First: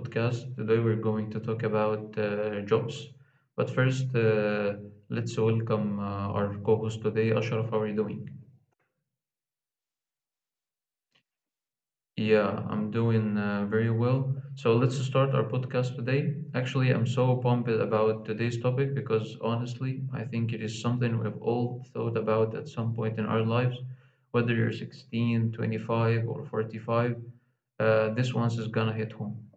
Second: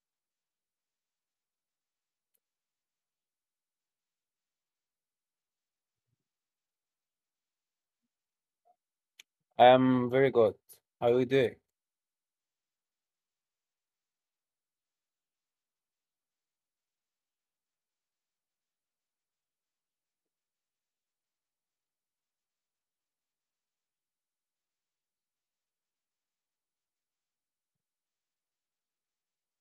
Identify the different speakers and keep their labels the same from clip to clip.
Speaker 1: podcast. Today, we're going to talk about jobs. But first, let's welcome our co host today, Ashraf. How are you doing?
Speaker 2: I'm very good. How are you doing?
Speaker 1: Yeah, I'm doing very well. So, let's start our podcast today. Actually, I'm so pumped about today's topic because honestly, I think it is something we've all thought about at some point in our lives, whether you're 16, 25, or 45. This one's is gonna hit home.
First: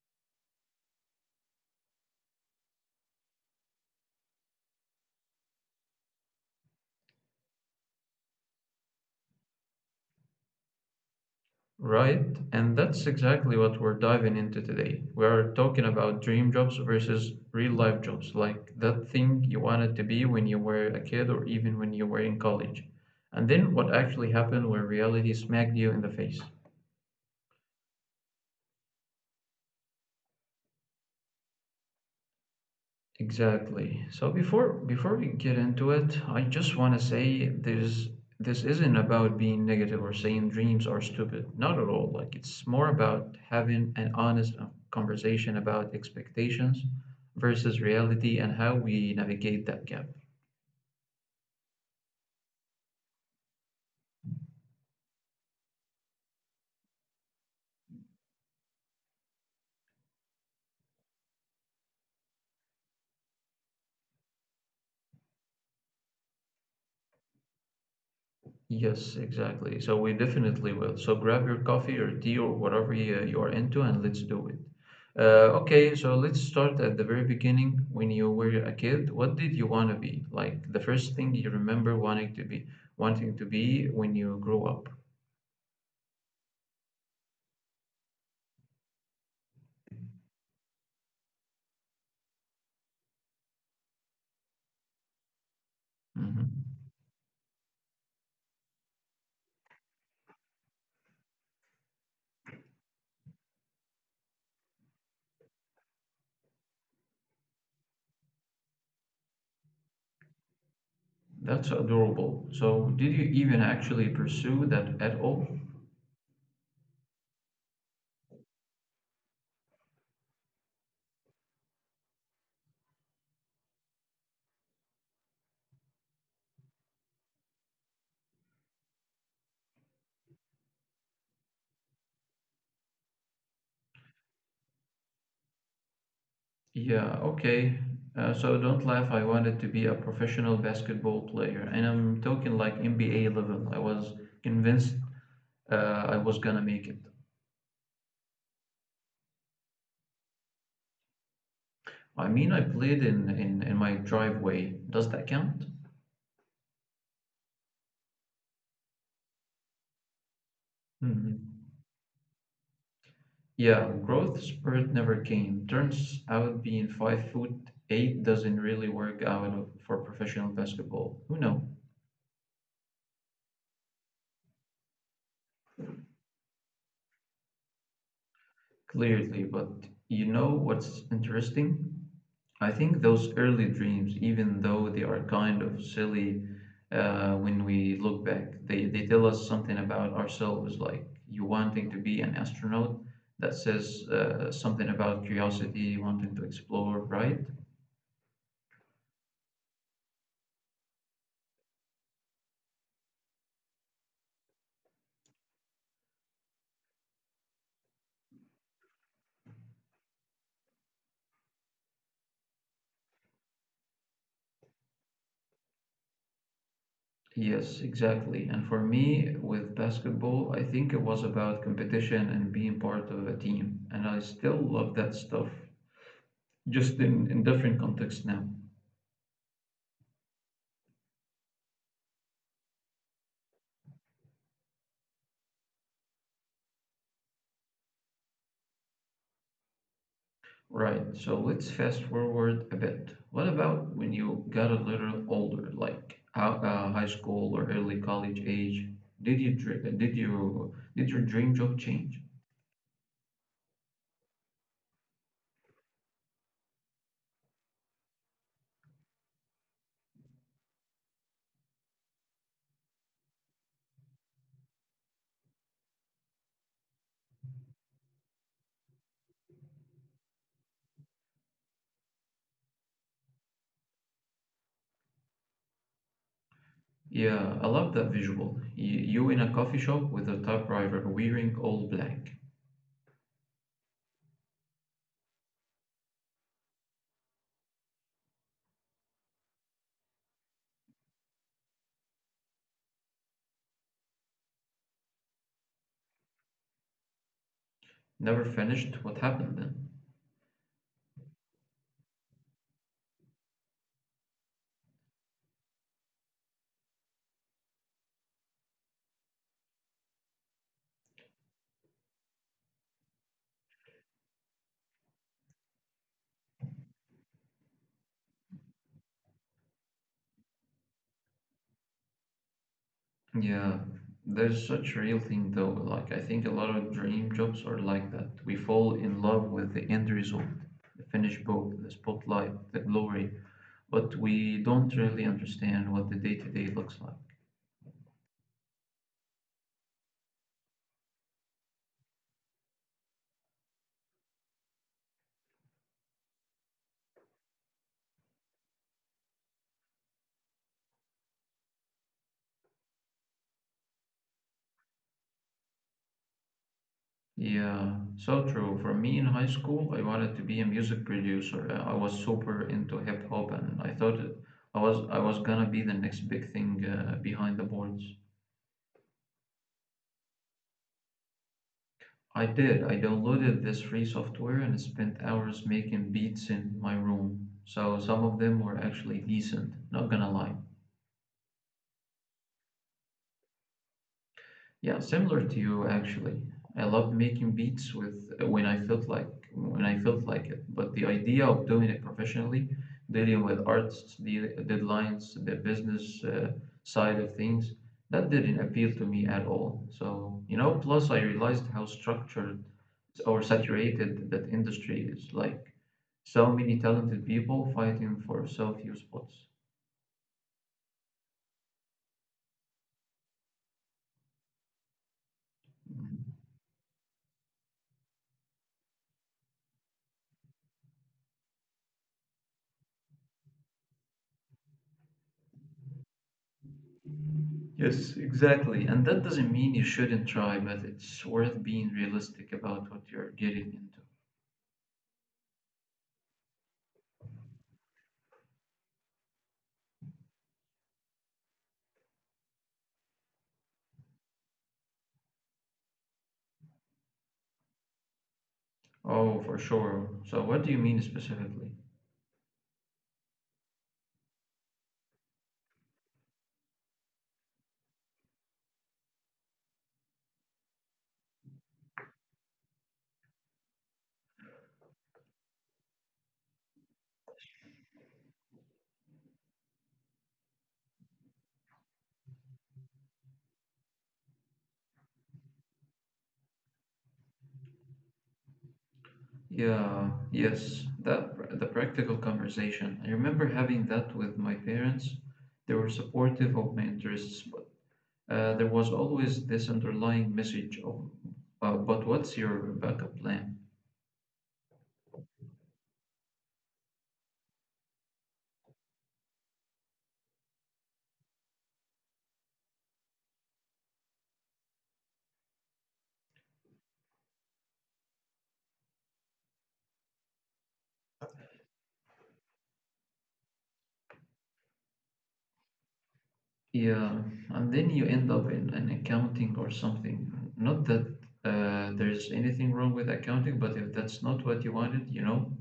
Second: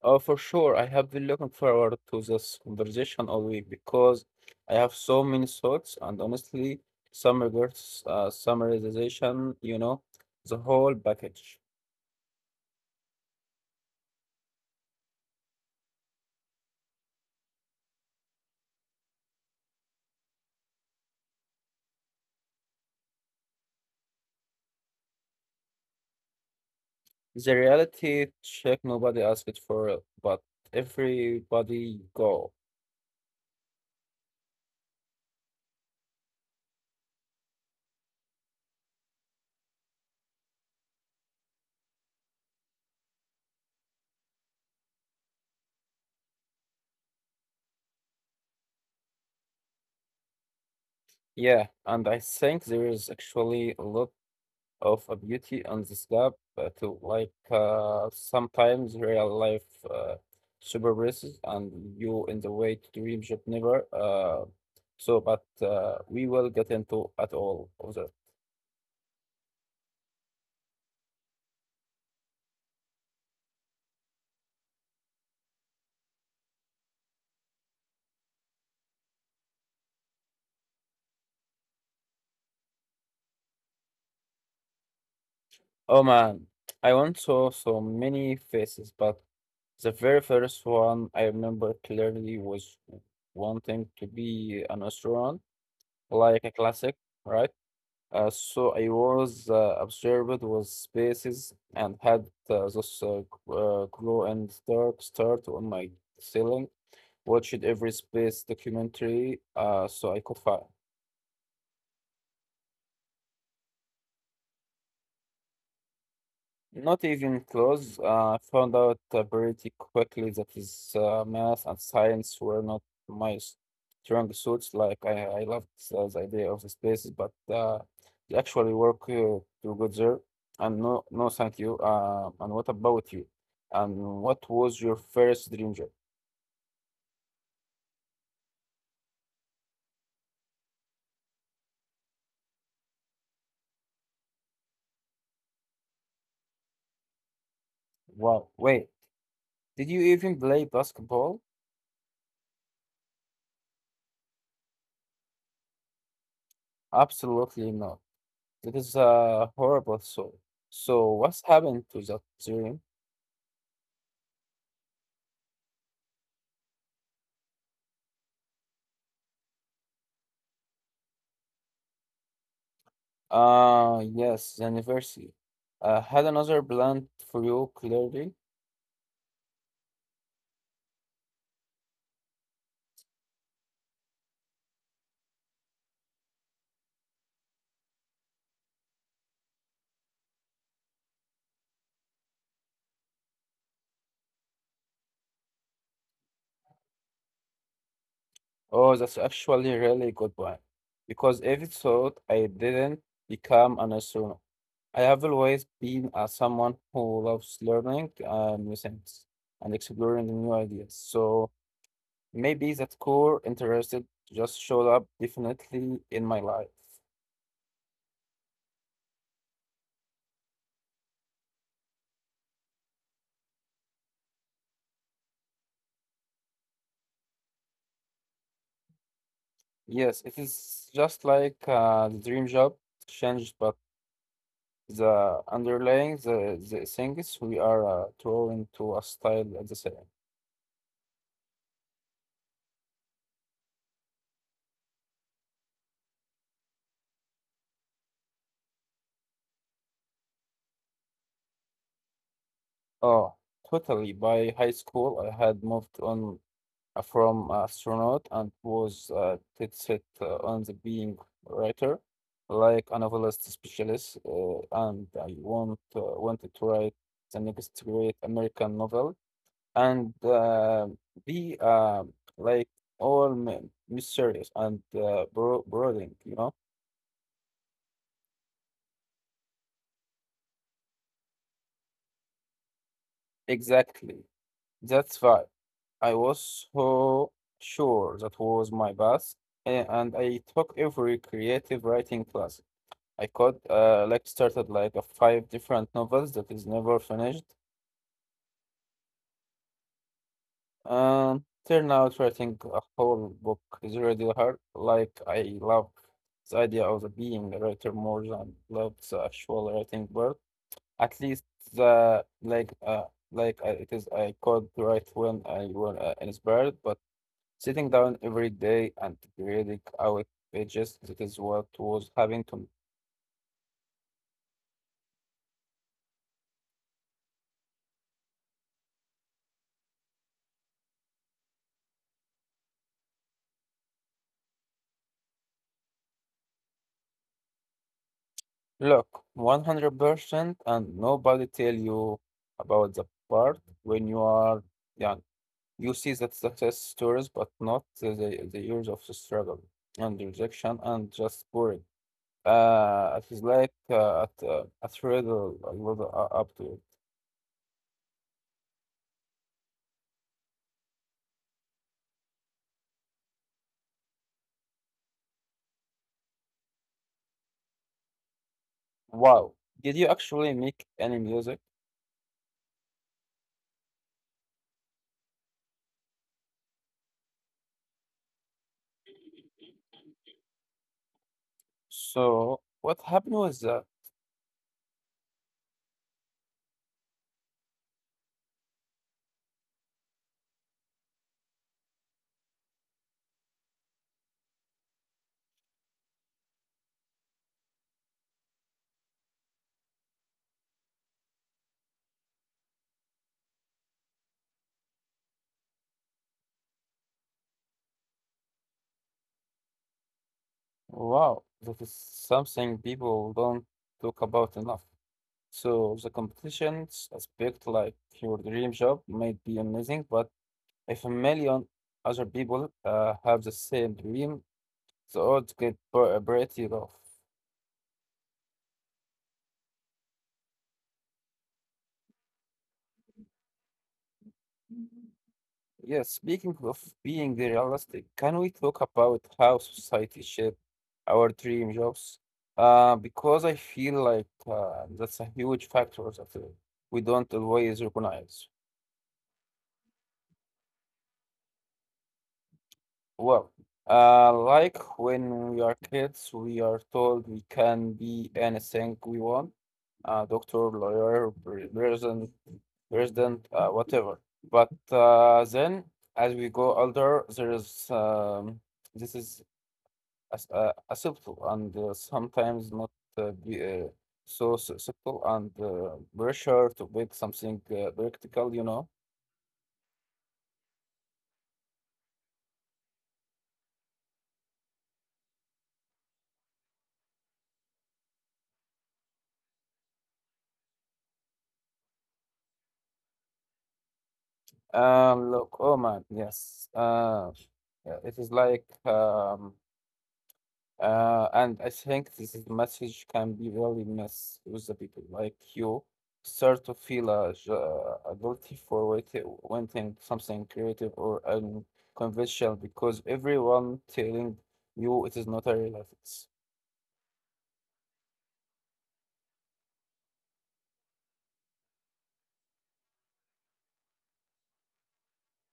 Speaker 2: Oh, for sure. I have been looking forward to this conversation all week because I have so many thoughts and honestly, some regrets, summarization, the whole package.
Speaker 1: Right, and that's exactly what we're diving into today. We are talking about dream jobs versus real life jobs, like that thing you wanted to be when you were a kid or even when you were in college. And then what actually happened when reality smacked you in the face.
Speaker 2: The reality check nobody asked for it, but everybody go.
Speaker 1: Exactly. So before we get into it, I just want to say there's this isn't about being negative or saying dreams are stupid. Not at all. Like it's more about having an honest conversation about expectations versus reality and how we navigate that gap.
Speaker 2: Yeah, and I think there is actually a lot of a beauty on the slab to like sometimes real life uh, super races and you in the way to dream job never so but we will get into at all of that.
Speaker 1: Yes, exactly. So we definitely will. So grab your coffee or tea or whatever you are into and let's do it. Okay, so let's start at the very beginning when you were a kid. What did you want to be? Like the first thing you remember wanting to be when you grew up.
Speaker 2: Oh man, I once saw so many faces but the very first one I remember clearly was wanting to be an astronaut, like a
Speaker 1: Hmm.
Speaker 2: classic, right? So I was observed with spaces and had this glow and dark start on my ceiling. Watched every space documentary so I could find.
Speaker 1: That's adorable. So did you even actually pursue that at all?
Speaker 2: Not even close. I found out pretty quickly that his math and science were not my strong suits. Like I loved the idea of the spaces, but the actual work to get there, and no, no, thank you. And what about you? And what was your first dream job?
Speaker 1: Yeah, okay. So don't laugh. I wanted to be a professional basketball player, and I'm talking like NBA level. I was convinced I was gonna make it.
Speaker 2: Wow. Wait, did you even play basketball?
Speaker 1: I mean, I played in my driveway. Does that count?
Speaker 2: Absolutely not. That is a horrible thought. So what's
Speaker 1: Hmm.
Speaker 2: happened to that dream?
Speaker 1: Yeah, growth spurt never came. Turns out being 5'8" doesn't really work out of- for professional basketball. Who know?
Speaker 2: Ah, yes, the anniversary. I had another plan for you, clearly.
Speaker 1: Clearly, but you know what's interesting? I think those early dreams, even though they are kind of silly when we look back, they tell us something about ourselves. Like you wanting to be an astronaut, that says something about curiosity, wanting to explore, right?
Speaker 2: Oh, that's actually a really good one. Because every thought I didn't become an astronaut. I have always been someone who loves learning new things and exploring new ideas. So maybe that core interest just showed up definitely in my life.
Speaker 1: Yes, exactly. And for me, with basketball, I think it was about competition and being part of a team. And I still love that stuff, just in different contexts now.
Speaker 2: Yes, it is just like the dream job changed, but the underlying the things we are drawing to a style at the same.
Speaker 1: Right. So let's fast forward a bit. What about when you got a little older, like high school or early college age? Did you dr- did you did your dream job change?
Speaker 2: Oh, totally. By high school, I had moved on from astronaut and was set on the being writer, like a novelist specialist, and I want wanted to write the next great American novel and be like all men mysterious and brooding, you know.
Speaker 1: Yeah, I love that visual. You in a coffee shop with a typewriter, wearing all black.
Speaker 2: Exactly. That's right. I was so sure that was my path, and I took every creative writing class I could. Like started like a five different novels that is never finished,
Speaker 1: Never finished. What happened then?
Speaker 2: and turn out writing a whole book is really hard. Like I love the idea of the being a writer more than love the actual writing part. At least the it is I could write when I were inspired, but sitting down every day and grading out pages, that is what was happening to me.
Speaker 1: Yeah, there's such a real thing though. Like I think a lot of dream jobs are like that. We fall in love with the end result, the finished book, the spotlight, the glory, but we don't really understand what the day-to-day looks like.
Speaker 2: Look, 100% and nobody tell you about the part when you are young. You see the success stories, but not the years of the struggle and rejection and just boring. It is like a thrill a little up to it.
Speaker 1: Yeah, so true. For me in high school, I wanted to be a music producer. I was super into hip hop and I thought I was gonna be the next big thing behind the boards.
Speaker 2: Wow, did you actually make any music?
Speaker 1: I did. I downloaded this free software and spent hours making beats in my room. So some of them were actually decent, not gonna lie.
Speaker 2: So what happened was that?
Speaker 1: Yeah, similar to you actually. I loved making beats with when I felt like it, but the idea of doing it professionally, dealing with artists, deadlines, the business side of things, that didn't appeal to me at all. So, you know, plus I realized how structured or saturated that industry is, like so many talented people fighting for so few spots.
Speaker 2: Wow, that is something people don't talk about enough. So the
Speaker 1: Mm-hmm.
Speaker 2: competitions aspect, like your dream job, might be amazing, but if a million other people have the same dream, the odds get pretty rough.
Speaker 1: Yes, exactly. And that doesn't mean you shouldn't try, but it's worth being realistic about what you're getting into.
Speaker 2: Yes, speaking of being realistic, can we talk about how society shapes our dream jobs? Because I feel like that's a huge factor that we don't always recognize.
Speaker 1: Oh, for sure. So, what do you mean specifically?
Speaker 2: Well, like when we are kids, we are told we can be anything we want, doctor, lawyer, president, whatever. But then, as we go older, there is this is as, acceptable and sometimes not uh, be, uh, acceptable and pressure to make something practical, you know.
Speaker 1: Yes, the practical conversation. I remember having that with my parents. They were supportive of my interests, but there was always this underlying message of, but what's your backup plan?
Speaker 2: Look, oh man, yes. Yeah, it is like, and I think this is message can be really mess with the people. Like you start to feel a guilty for wanting something creative or unconventional because everyone telling you it is not a reality.
Speaker 1: Yeah, and then you end up in an accounting or something. Not that there's anything wrong with accounting, but if that's not what you wanted, you know,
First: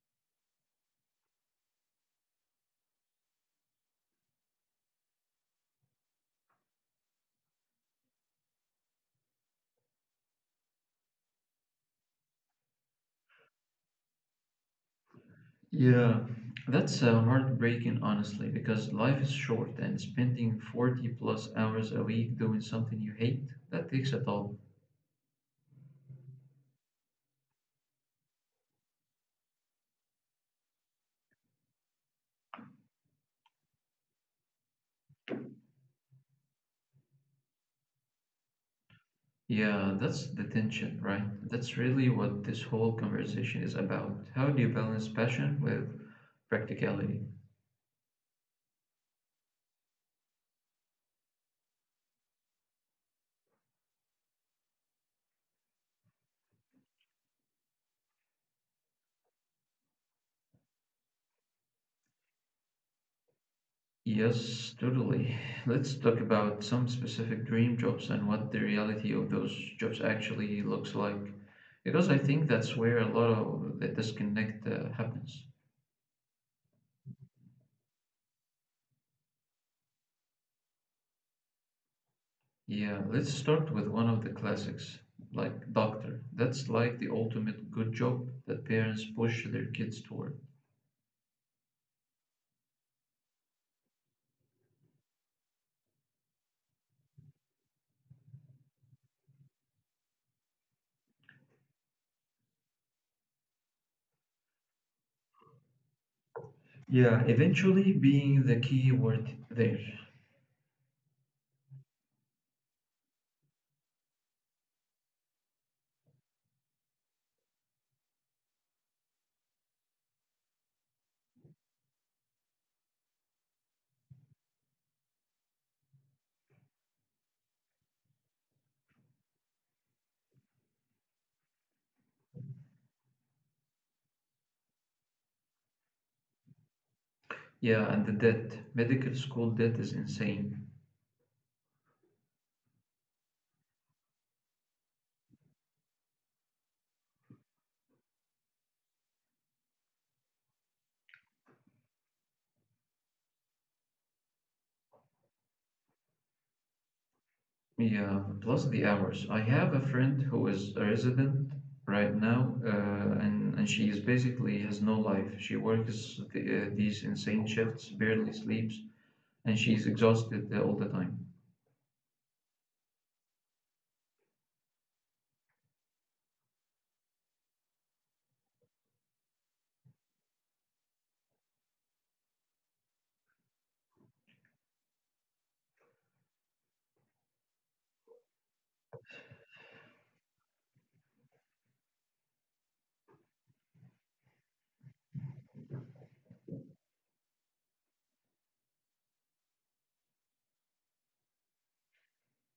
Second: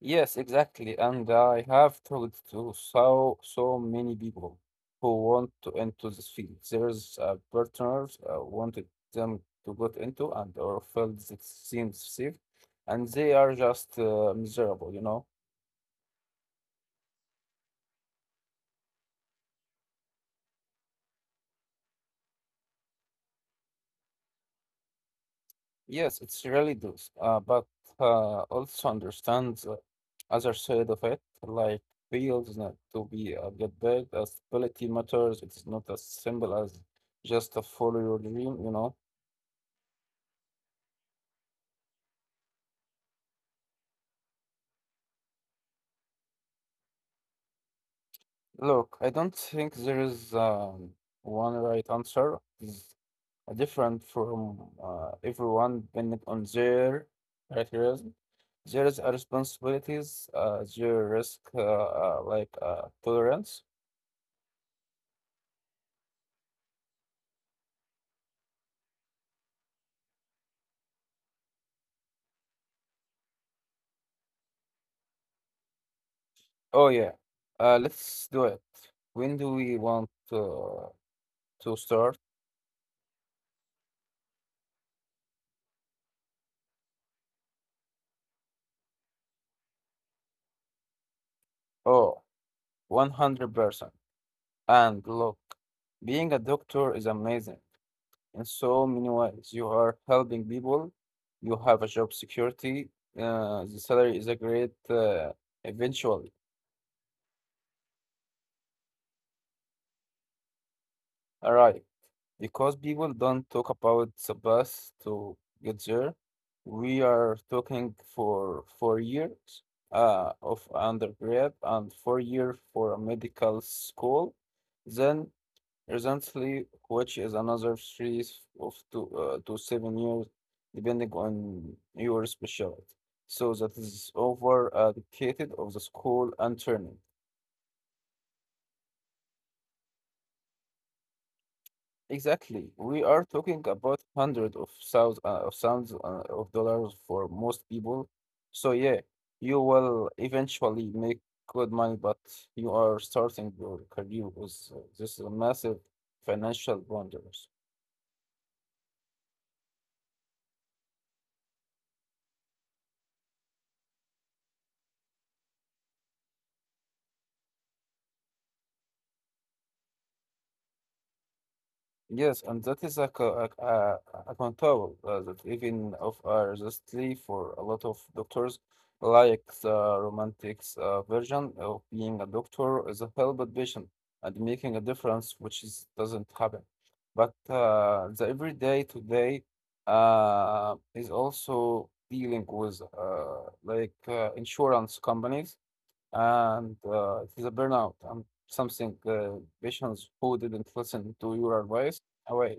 Speaker 2: Yes, exactly. And I have talked to so many people who want to into this field. There's partners wanted them to get into and or felt it seems safe, and they are just miserable, you know.
Speaker 1: yeah, that's heartbreaking, honestly, because life is short and spending 40 plus hours a week doing something you hate, that takes a toll.
Speaker 2: Yes, it's really does. But also understand the other side of it, like feels not to be a get back as quality matters. It's not as simple as just to follow your dream, you know.
Speaker 1: Yeah, that's the tension, right? That's really what this whole conversation is about. How do you balance passion with practicality?
Speaker 2: Look, I don't think there is one right answer. It's different from everyone depending on their criteria. There is a responsibilities, their risk, like tolerance.
Speaker 1: Yes, totally. Let's talk about some specific dream jobs and what the reality of those jobs actually looks like. Because I think that's where a lot of the disconnect happens.
Speaker 2: Oh yeah, let's do it. When do we want to start?
Speaker 1: Yeah, let's start with one of the classics, like Doctor. That's like the ultimate good job that parents push their kids toward.
Speaker 2: Oh, 100%. And look, being a doctor is amazing in so many ways. You are helping people, you have a job security, the salary is a great eventual
Speaker 1: Yeah, eventually being the key word there.
Speaker 2: arrive. Because people don't talk about the bus to get there, we are talking for 4 years of undergrad and 4 year for a medical school. Then recently, which is another three s- of two to 7 years, depending on your specialty. So that is over a decade of the school and training.
Speaker 1: Yeah, and the debt. Medical school debt is insane.
Speaker 2: Exactly, we are talking about hundreds of thousands of dollars for most people. So yeah, you will eventually make good money, but you are starting your career with this massive financial bondage.
Speaker 1: Yeah, plus the hours. I have a friend who is a resident right now, and she is basically has no life. She works these insane shifts, barely sleeps, and she's exhausted all the time.
Speaker 2: Yes, and that is a, co- a control that even of justly for a lot of doctors, like the romantics version of being a doctor is a helped patient and making a difference, which is doesn't happen. But the everyday today is also dealing with insurance companies and it is a burnout and something patients who didn't listen to your advice away.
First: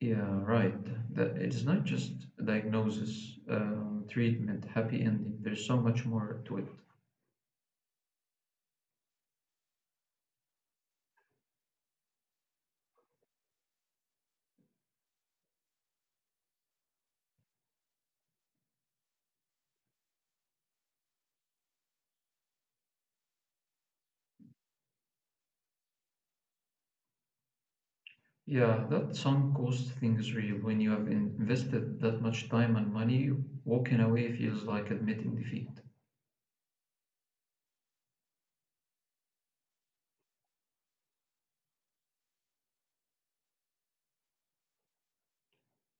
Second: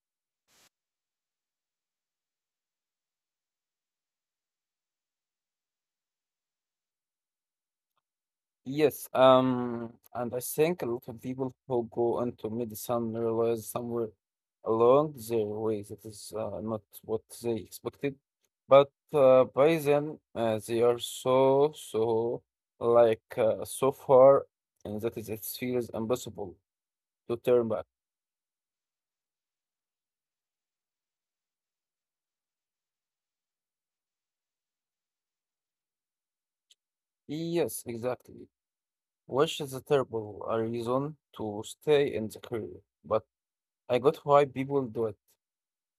Speaker 1: Yeah, right. That it is not just a diagnosis, treatment, happy ending. There's so much more to it.
Speaker 2: Yes, and I think a lot of people who go into medicine realize somewhere along their way that is not what they expected, but by then they are so so far, and that is it feels impossible to turn back.
Speaker 1: Yeah, that some cost thing is real. When you have invested that much time and money, walking away feels like admitting defeat.
Speaker 2: Yes, exactly. Which is a terrible a reason to stay in the career, but I got why people do it.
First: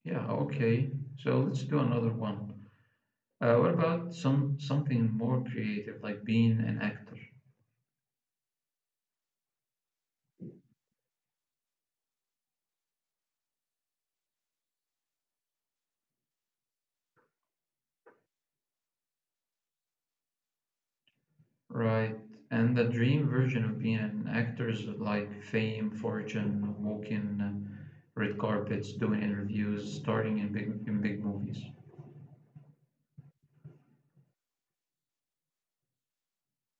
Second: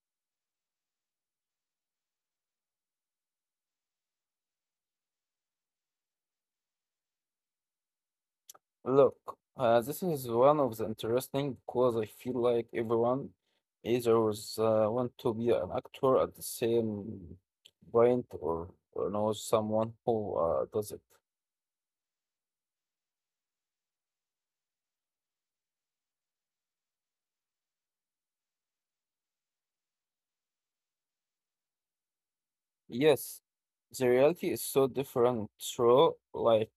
Speaker 1: Yeah, okay. So let's do another one. What about something more creative, like being an actor?
Speaker 2: Look, this is one of the interesting because I feel like everyone either was, want to be an actor at the same point or knows someone who does it.
Speaker 1: Right. And the dream version of being an actor is like fame, fortune, walking red carpets, doing interviews, starting in big movies.
Speaker 2: Yes, the reality is so different through life.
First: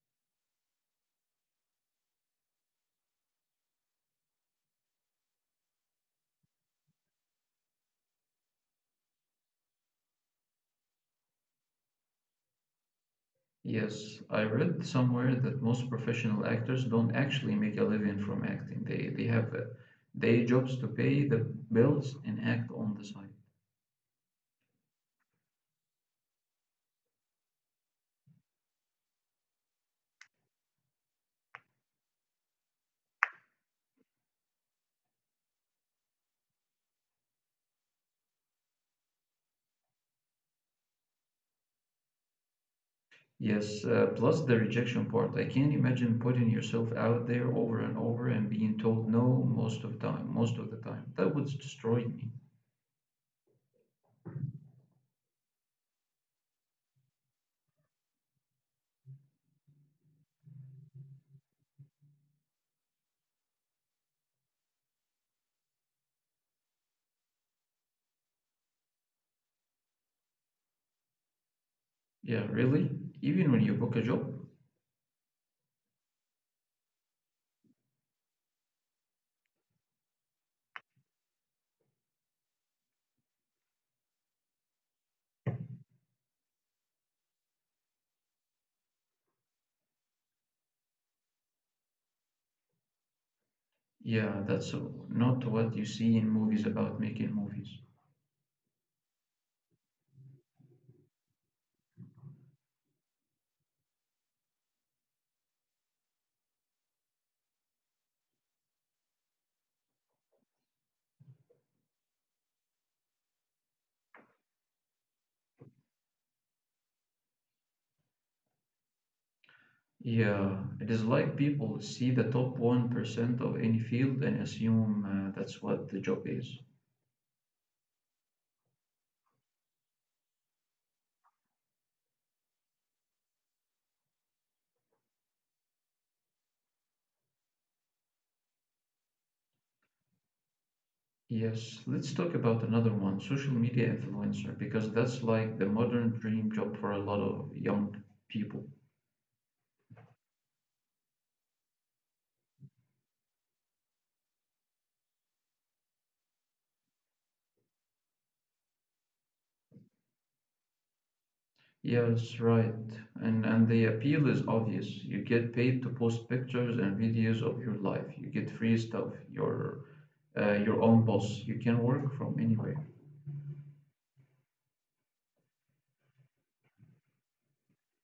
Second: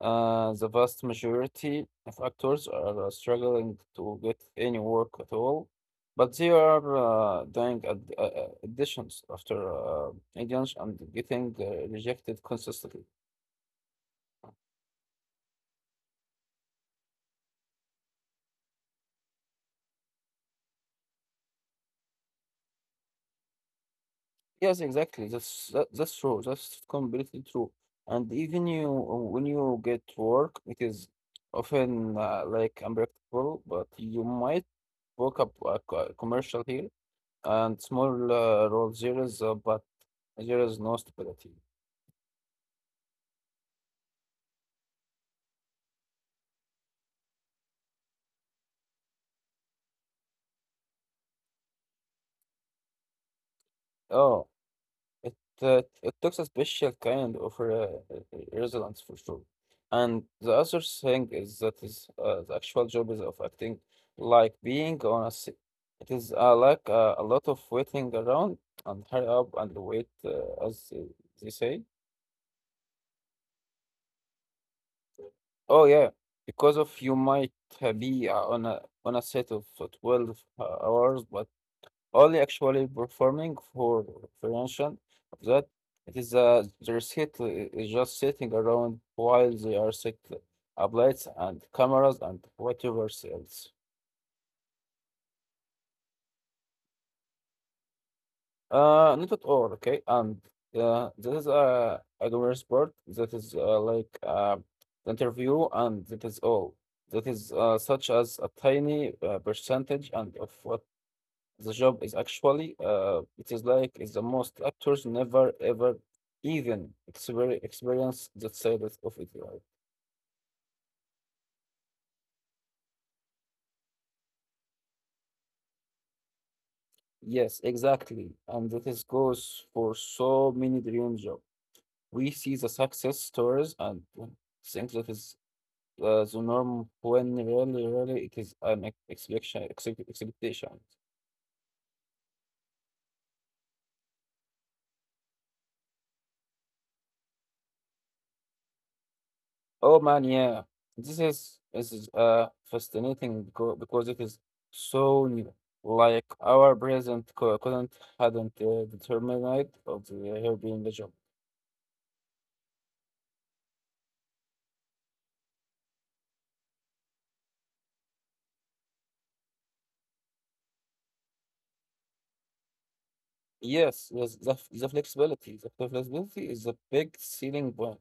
Speaker 2: The vast majority of actors are struggling to get any work at all, but they are doing auditions after auditions and getting rejected consistently.
Speaker 1: Yes, I read somewhere that most professional actors don't actually make a living from acting. They have day jobs to pay the bills and act on the side.
Speaker 2: Yes, exactly. That's true. That's completely true. And even you, when you get work, it is often like unpredictable. But you might book up a commercial here and small role. There is no stability.
Speaker 1: Yes, plus the rejection part. I can't imagine putting yourself out there over and over and being told no most of the time. That would destroy me.
Speaker 2: Oh, it it takes a special kind of re resonance for sure. And the other thing is that is the actual job is of acting, like being on a it is a lot of waiting around and hurry up and wait as they say.
Speaker 1: Yeah, really? Even when you book a job?
Speaker 2: Oh yeah, because of you might be on a set of 12 hours, but only actually performing for prevention of that. It is their seat is just sitting around while they are set up lights and cameras and whatever else.
Speaker 1: Yeah, that's not what you see in movies about making movies.
Speaker 2: Not at all, okay? And this is a glamorous sport that is interview, and that is all. That is such as a tiny percentage and of what the job is actually, it is like it's the most actors never ever even experience that side of it, right?
Speaker 1: Yeah, it is like people see the top 1% of any field and assume that's what the job is.
Speaker 2: Yes, exactly. And that is goes for so many dream job. We see the success stories and we think that is the norm when really it is an expectation, expectation.
Speaker 1: Yes, let's talk about another one, social media influencer, because that's like the modern dream job for a lot of young people.
Speaker 2: Oh man, yeah. This is fascinating because it is so new. Like our present co couldn't hadn't determined of the, her being the job.
Speaker 1: Yes, right. And the appeal is obvious. You get paid to post pictures and videos of your life. You get free stuff. You're Your own boss. You can work from anywhere.
Speaker 2: Yes, yes. The flexibility is a big selling point,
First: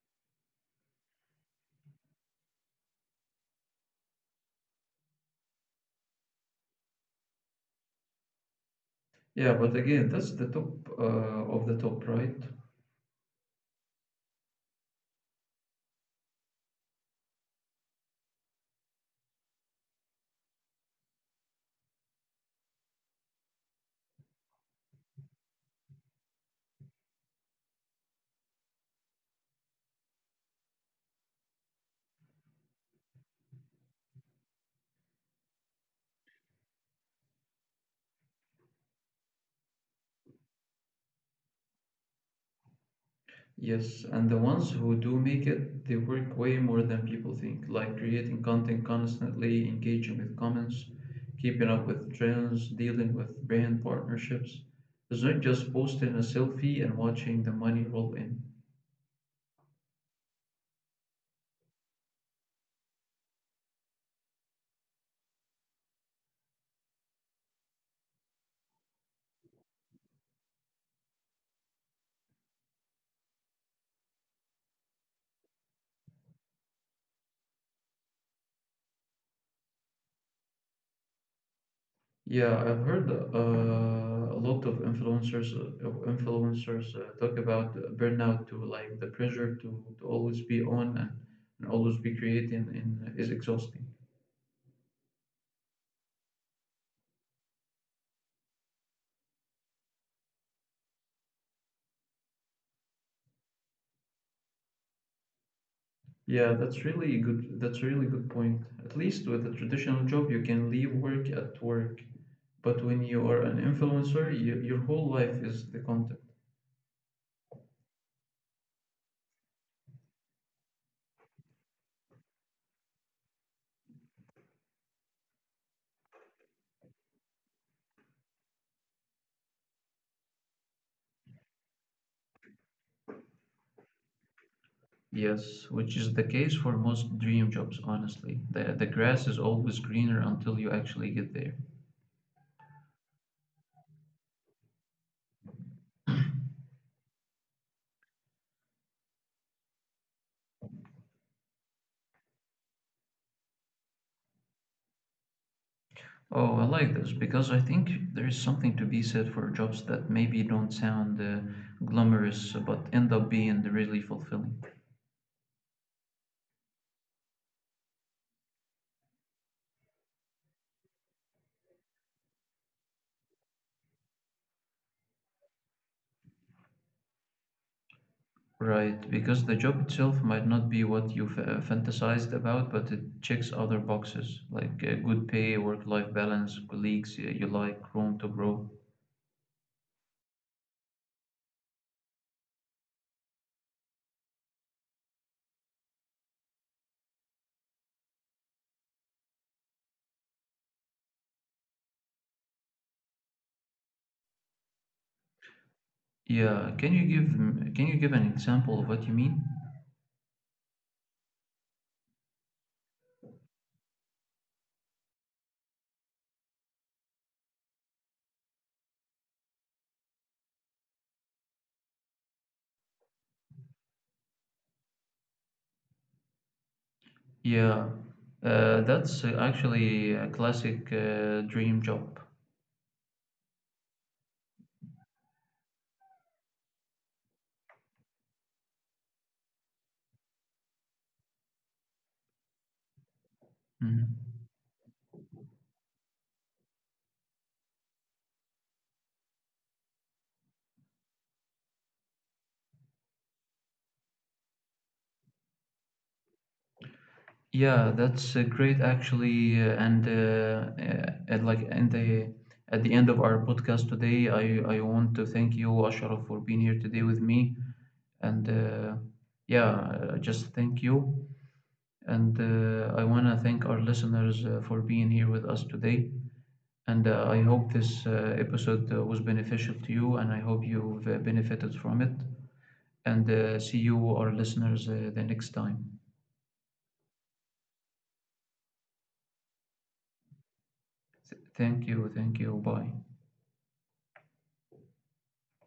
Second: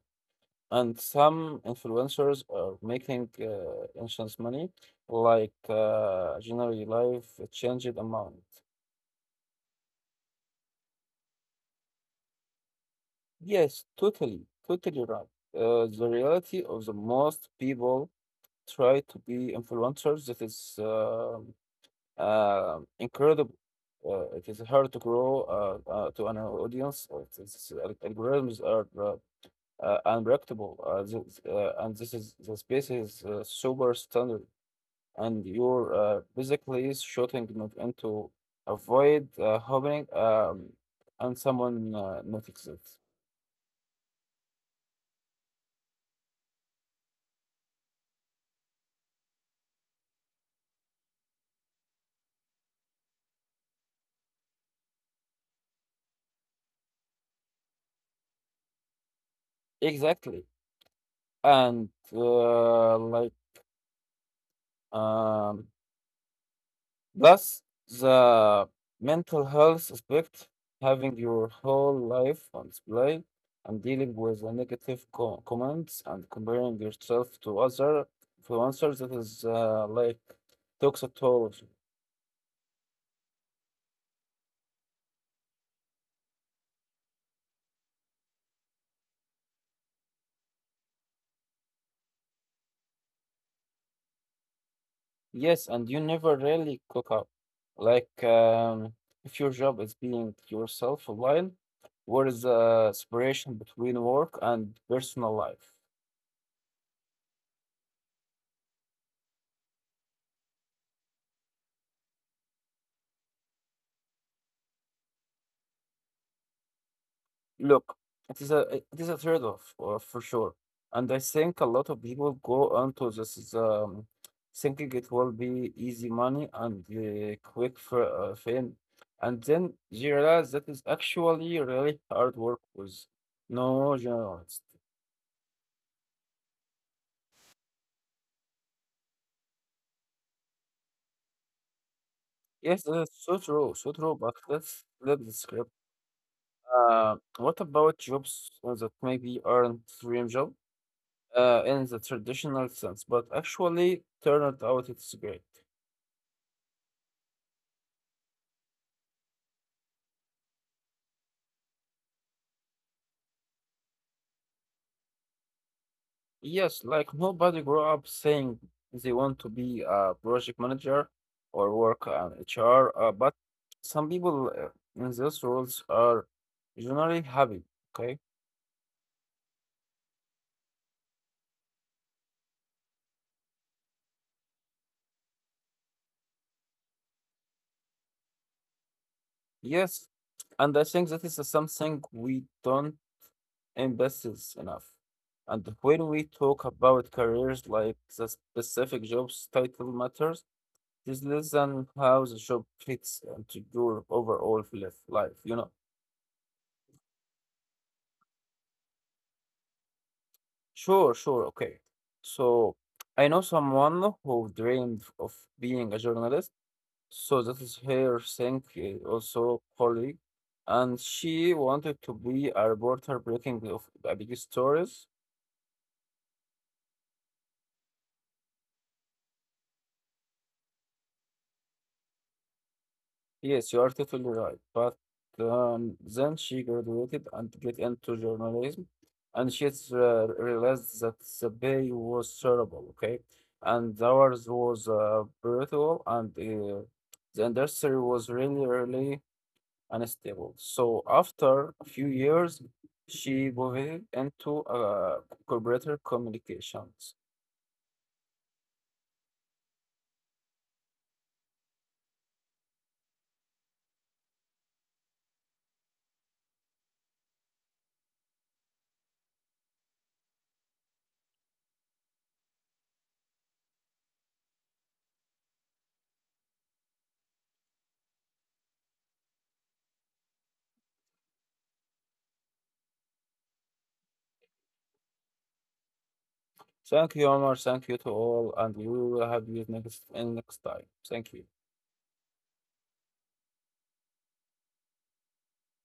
Speaker 2: and some influencers are making insurance money, like generally life changed amount.
Speaker 1: Yeah, but again, that's the top uh, of the top, right?
Speaker 2: Yes, totally, totally right. The reality of the most people try to be influencers. It is incredible. It is hard to grow to an audience. It is, algorithms are unpredictable, and this is the space is super standard. And you're basically shooting not into a void happening, and someone notices it.
Speaker 1: Yes, and the ones who do make it, they work way more than people think, like creating content constantly, engaging with comments, keeping up with trends, dealing with brand partnerships. It's not just posting a selfie and watching the money roll in.
Speaker 2: Exactly, and Um, plus, the mental health aspect, having your whole life on display and dealing with the negative comments and comparing yourself to other influencers, that is like toxicology.
Speaker 1: Yeah, I've heard a lot of influencers talk about burnout too, like the pressure to always be on and always be creating and is exhausting.
Speaker 2: Yes, and you never really cook up. Like, if your job is being yourself a while, where is the separation between work and personal life?
Speaker 1: Yeah, that's really good. That's a really good point. At least with a traditional job, you can leave work at work. But when you are an influencer, your whole life is the content.
Speaker 2: Look, it is a it is a trade-off for sure, and I think a lot of people go onto this is, thinking it will be easy money and quick for fame, and then you realize that is actually really hard work with no journalist.
Speaker 1: Yes, which is the case for most dream jobs, honestly. The grass is always greener until you actually get there.
Speaker 2: Yes, that's so true, so true. But let's flip the script. What about jobs that maybe aren't dream job, in the traditional sense, but actually turned out it's great.
Speaker 1: Oh, I like this because I think there is something to be said for jobs that maybe don't sound glamorous but end up being really fulfilling.
Speaker 2: Yes, like nobody grew up saying they want to be a project manager or work on HR, but some people in those roles are generally happy. Okay.
Speaker 1: Right, because the job itself might not be what you fantasized about, but it checks other boxes like good pay, work-life balance, colleagues you like, room to grow.
Speaker 2: Yes. And I think that is something we don't invest is enough. And when we talk about careers, like the specific job's title matters, it is less than how the job fits into your overall life, you know.
Speaker 1: Yeah, can you give an example of what you mean?
Speaker 2: Sure, sure. Okay. So I know someone who dreamed of being a journalist. So that is her thing, also colleague. And she wanted to be a reporter breaking of big stories.
Speaker 1: Yeah, that's actually a classic dream job.
Speaker 2: Yes, you are totally right. But then she graduated and get into journalism, and she realized that the pay was terrible, okay? And
Speaker 1: Mhm.
Speaker 2: ours was brutal, and the industry was really, really unstable. So after a few years, she pivoted into corporate communications.
Speaker 1: Yeah, that's great actually, and like and the at the end of our podcast today, I want to thank you, Ashraf, for being here today with me. And Yeah, just thank you. And I want to thank our listeners for being here with us today. And I hope this episode was beneficial to you, and I hope you've benefited from it. And See you, our listeners, the next time.
Speaker 2: Thank you, Omar. Thank you to all, and we will have you next in next time. Thank you.
Speaker 1: Thank you. Thank you. Bye.